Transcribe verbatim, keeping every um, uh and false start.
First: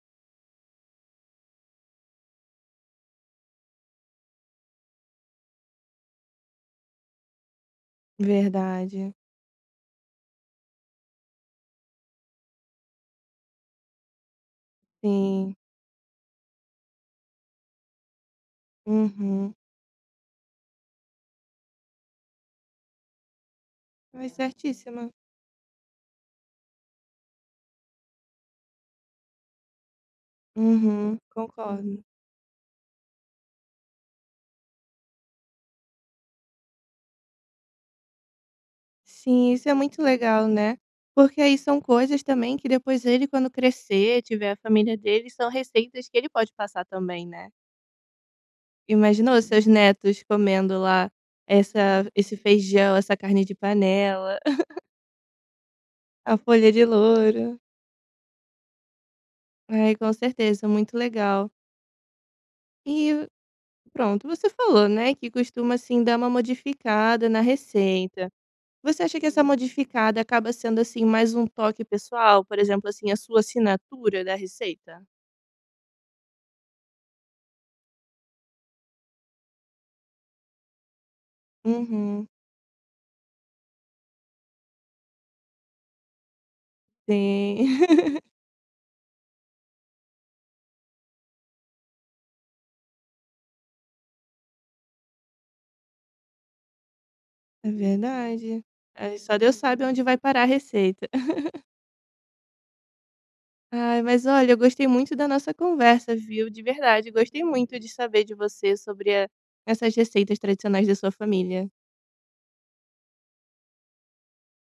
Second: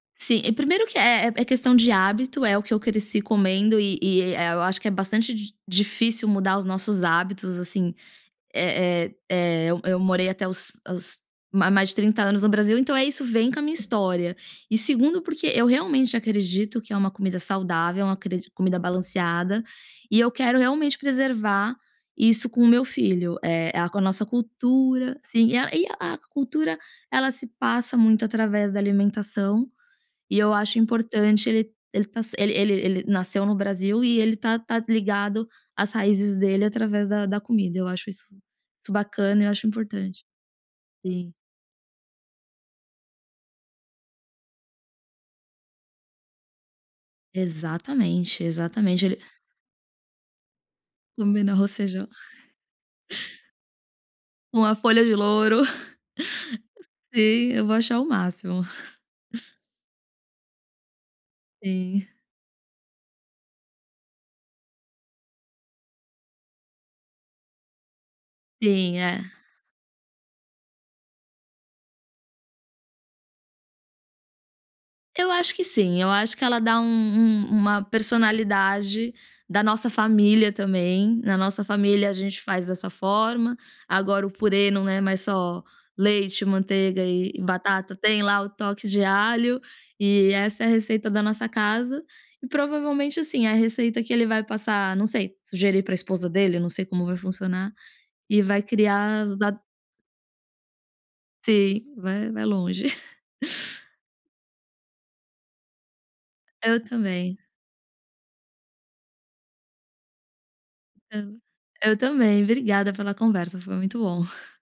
Sim, e primeiro que é é questão de hábito, é o que eu cresci comendo e e, eh eh, eu acho que é bastante di difícil mudar os nossos hábitos assim. Eh Verdade. eh eh, eu eu morei até os os ma mais de trinta anos no Brasil, então é isso vem com a minha história. E segundo porque Sim. eu realmente acredito que é uma comida saudável, é uma cri comida Uhum. balanceada, e eu quero realmente preservar isso com o meu filho, eh, a com a nossa Ai, certíssima. cultura, sim, a e a cultura ela se passa muito através da alimentação, e eu acho Uhum, importante ele concordo. ele ta se ele ele ele nasceu no Brasil e ele tá tá ligado às raízes dele através da da comida, eu acho isso isso bacana e eu Sim, acho isso é muito importante. legal, né, Sim. porque aí são coisas também que depois ele quando crescer tiver a família dele, são receitas que ele pode passar também, né. Exatamente, exatamente. Ele Imaginou seus netos comendo lá Comendo arroz, essa feijão. esse feijão, essa carne de panela? Uma folha de louro. A folha de Sim, louro. eu vou achar o máximo. Ai, com certeza, muito legal. Sim. E pronto, você falou, né, que costuma, assim, dar uma modificada na receita. Sim, Você acha é. que essa modificada acaba sendo, assim, mais um toque pessoal, por exemplo, assim, a sua assinatura da receita? Eu acho que sim, eu acho que ela dá um um uma personalidade da nossa família também, na nossa família a Uhum. gente faz dessa forma, agora o purê não é mais só leite, manteiga e e batata, Sim. tem lá o toque de alho, e essa é a receita da nossa casa e provavelmente, assim, a receita que ele vai passar não sei, sugerir para esposa dele, não sei como vai funcionar, É e vai verdade. Aí criar as só da Deus sabe onde vai parar a receita. Sim, vai vai longe. Ai, mas olha, eu gostei muito da nossa conversa viu, de Eu verdade, também. gostei muito de saber de você sobre a essas receitas tradicionais da sua [unintelligible] família. Eu também, obrigada pela conversa, foi muito bom.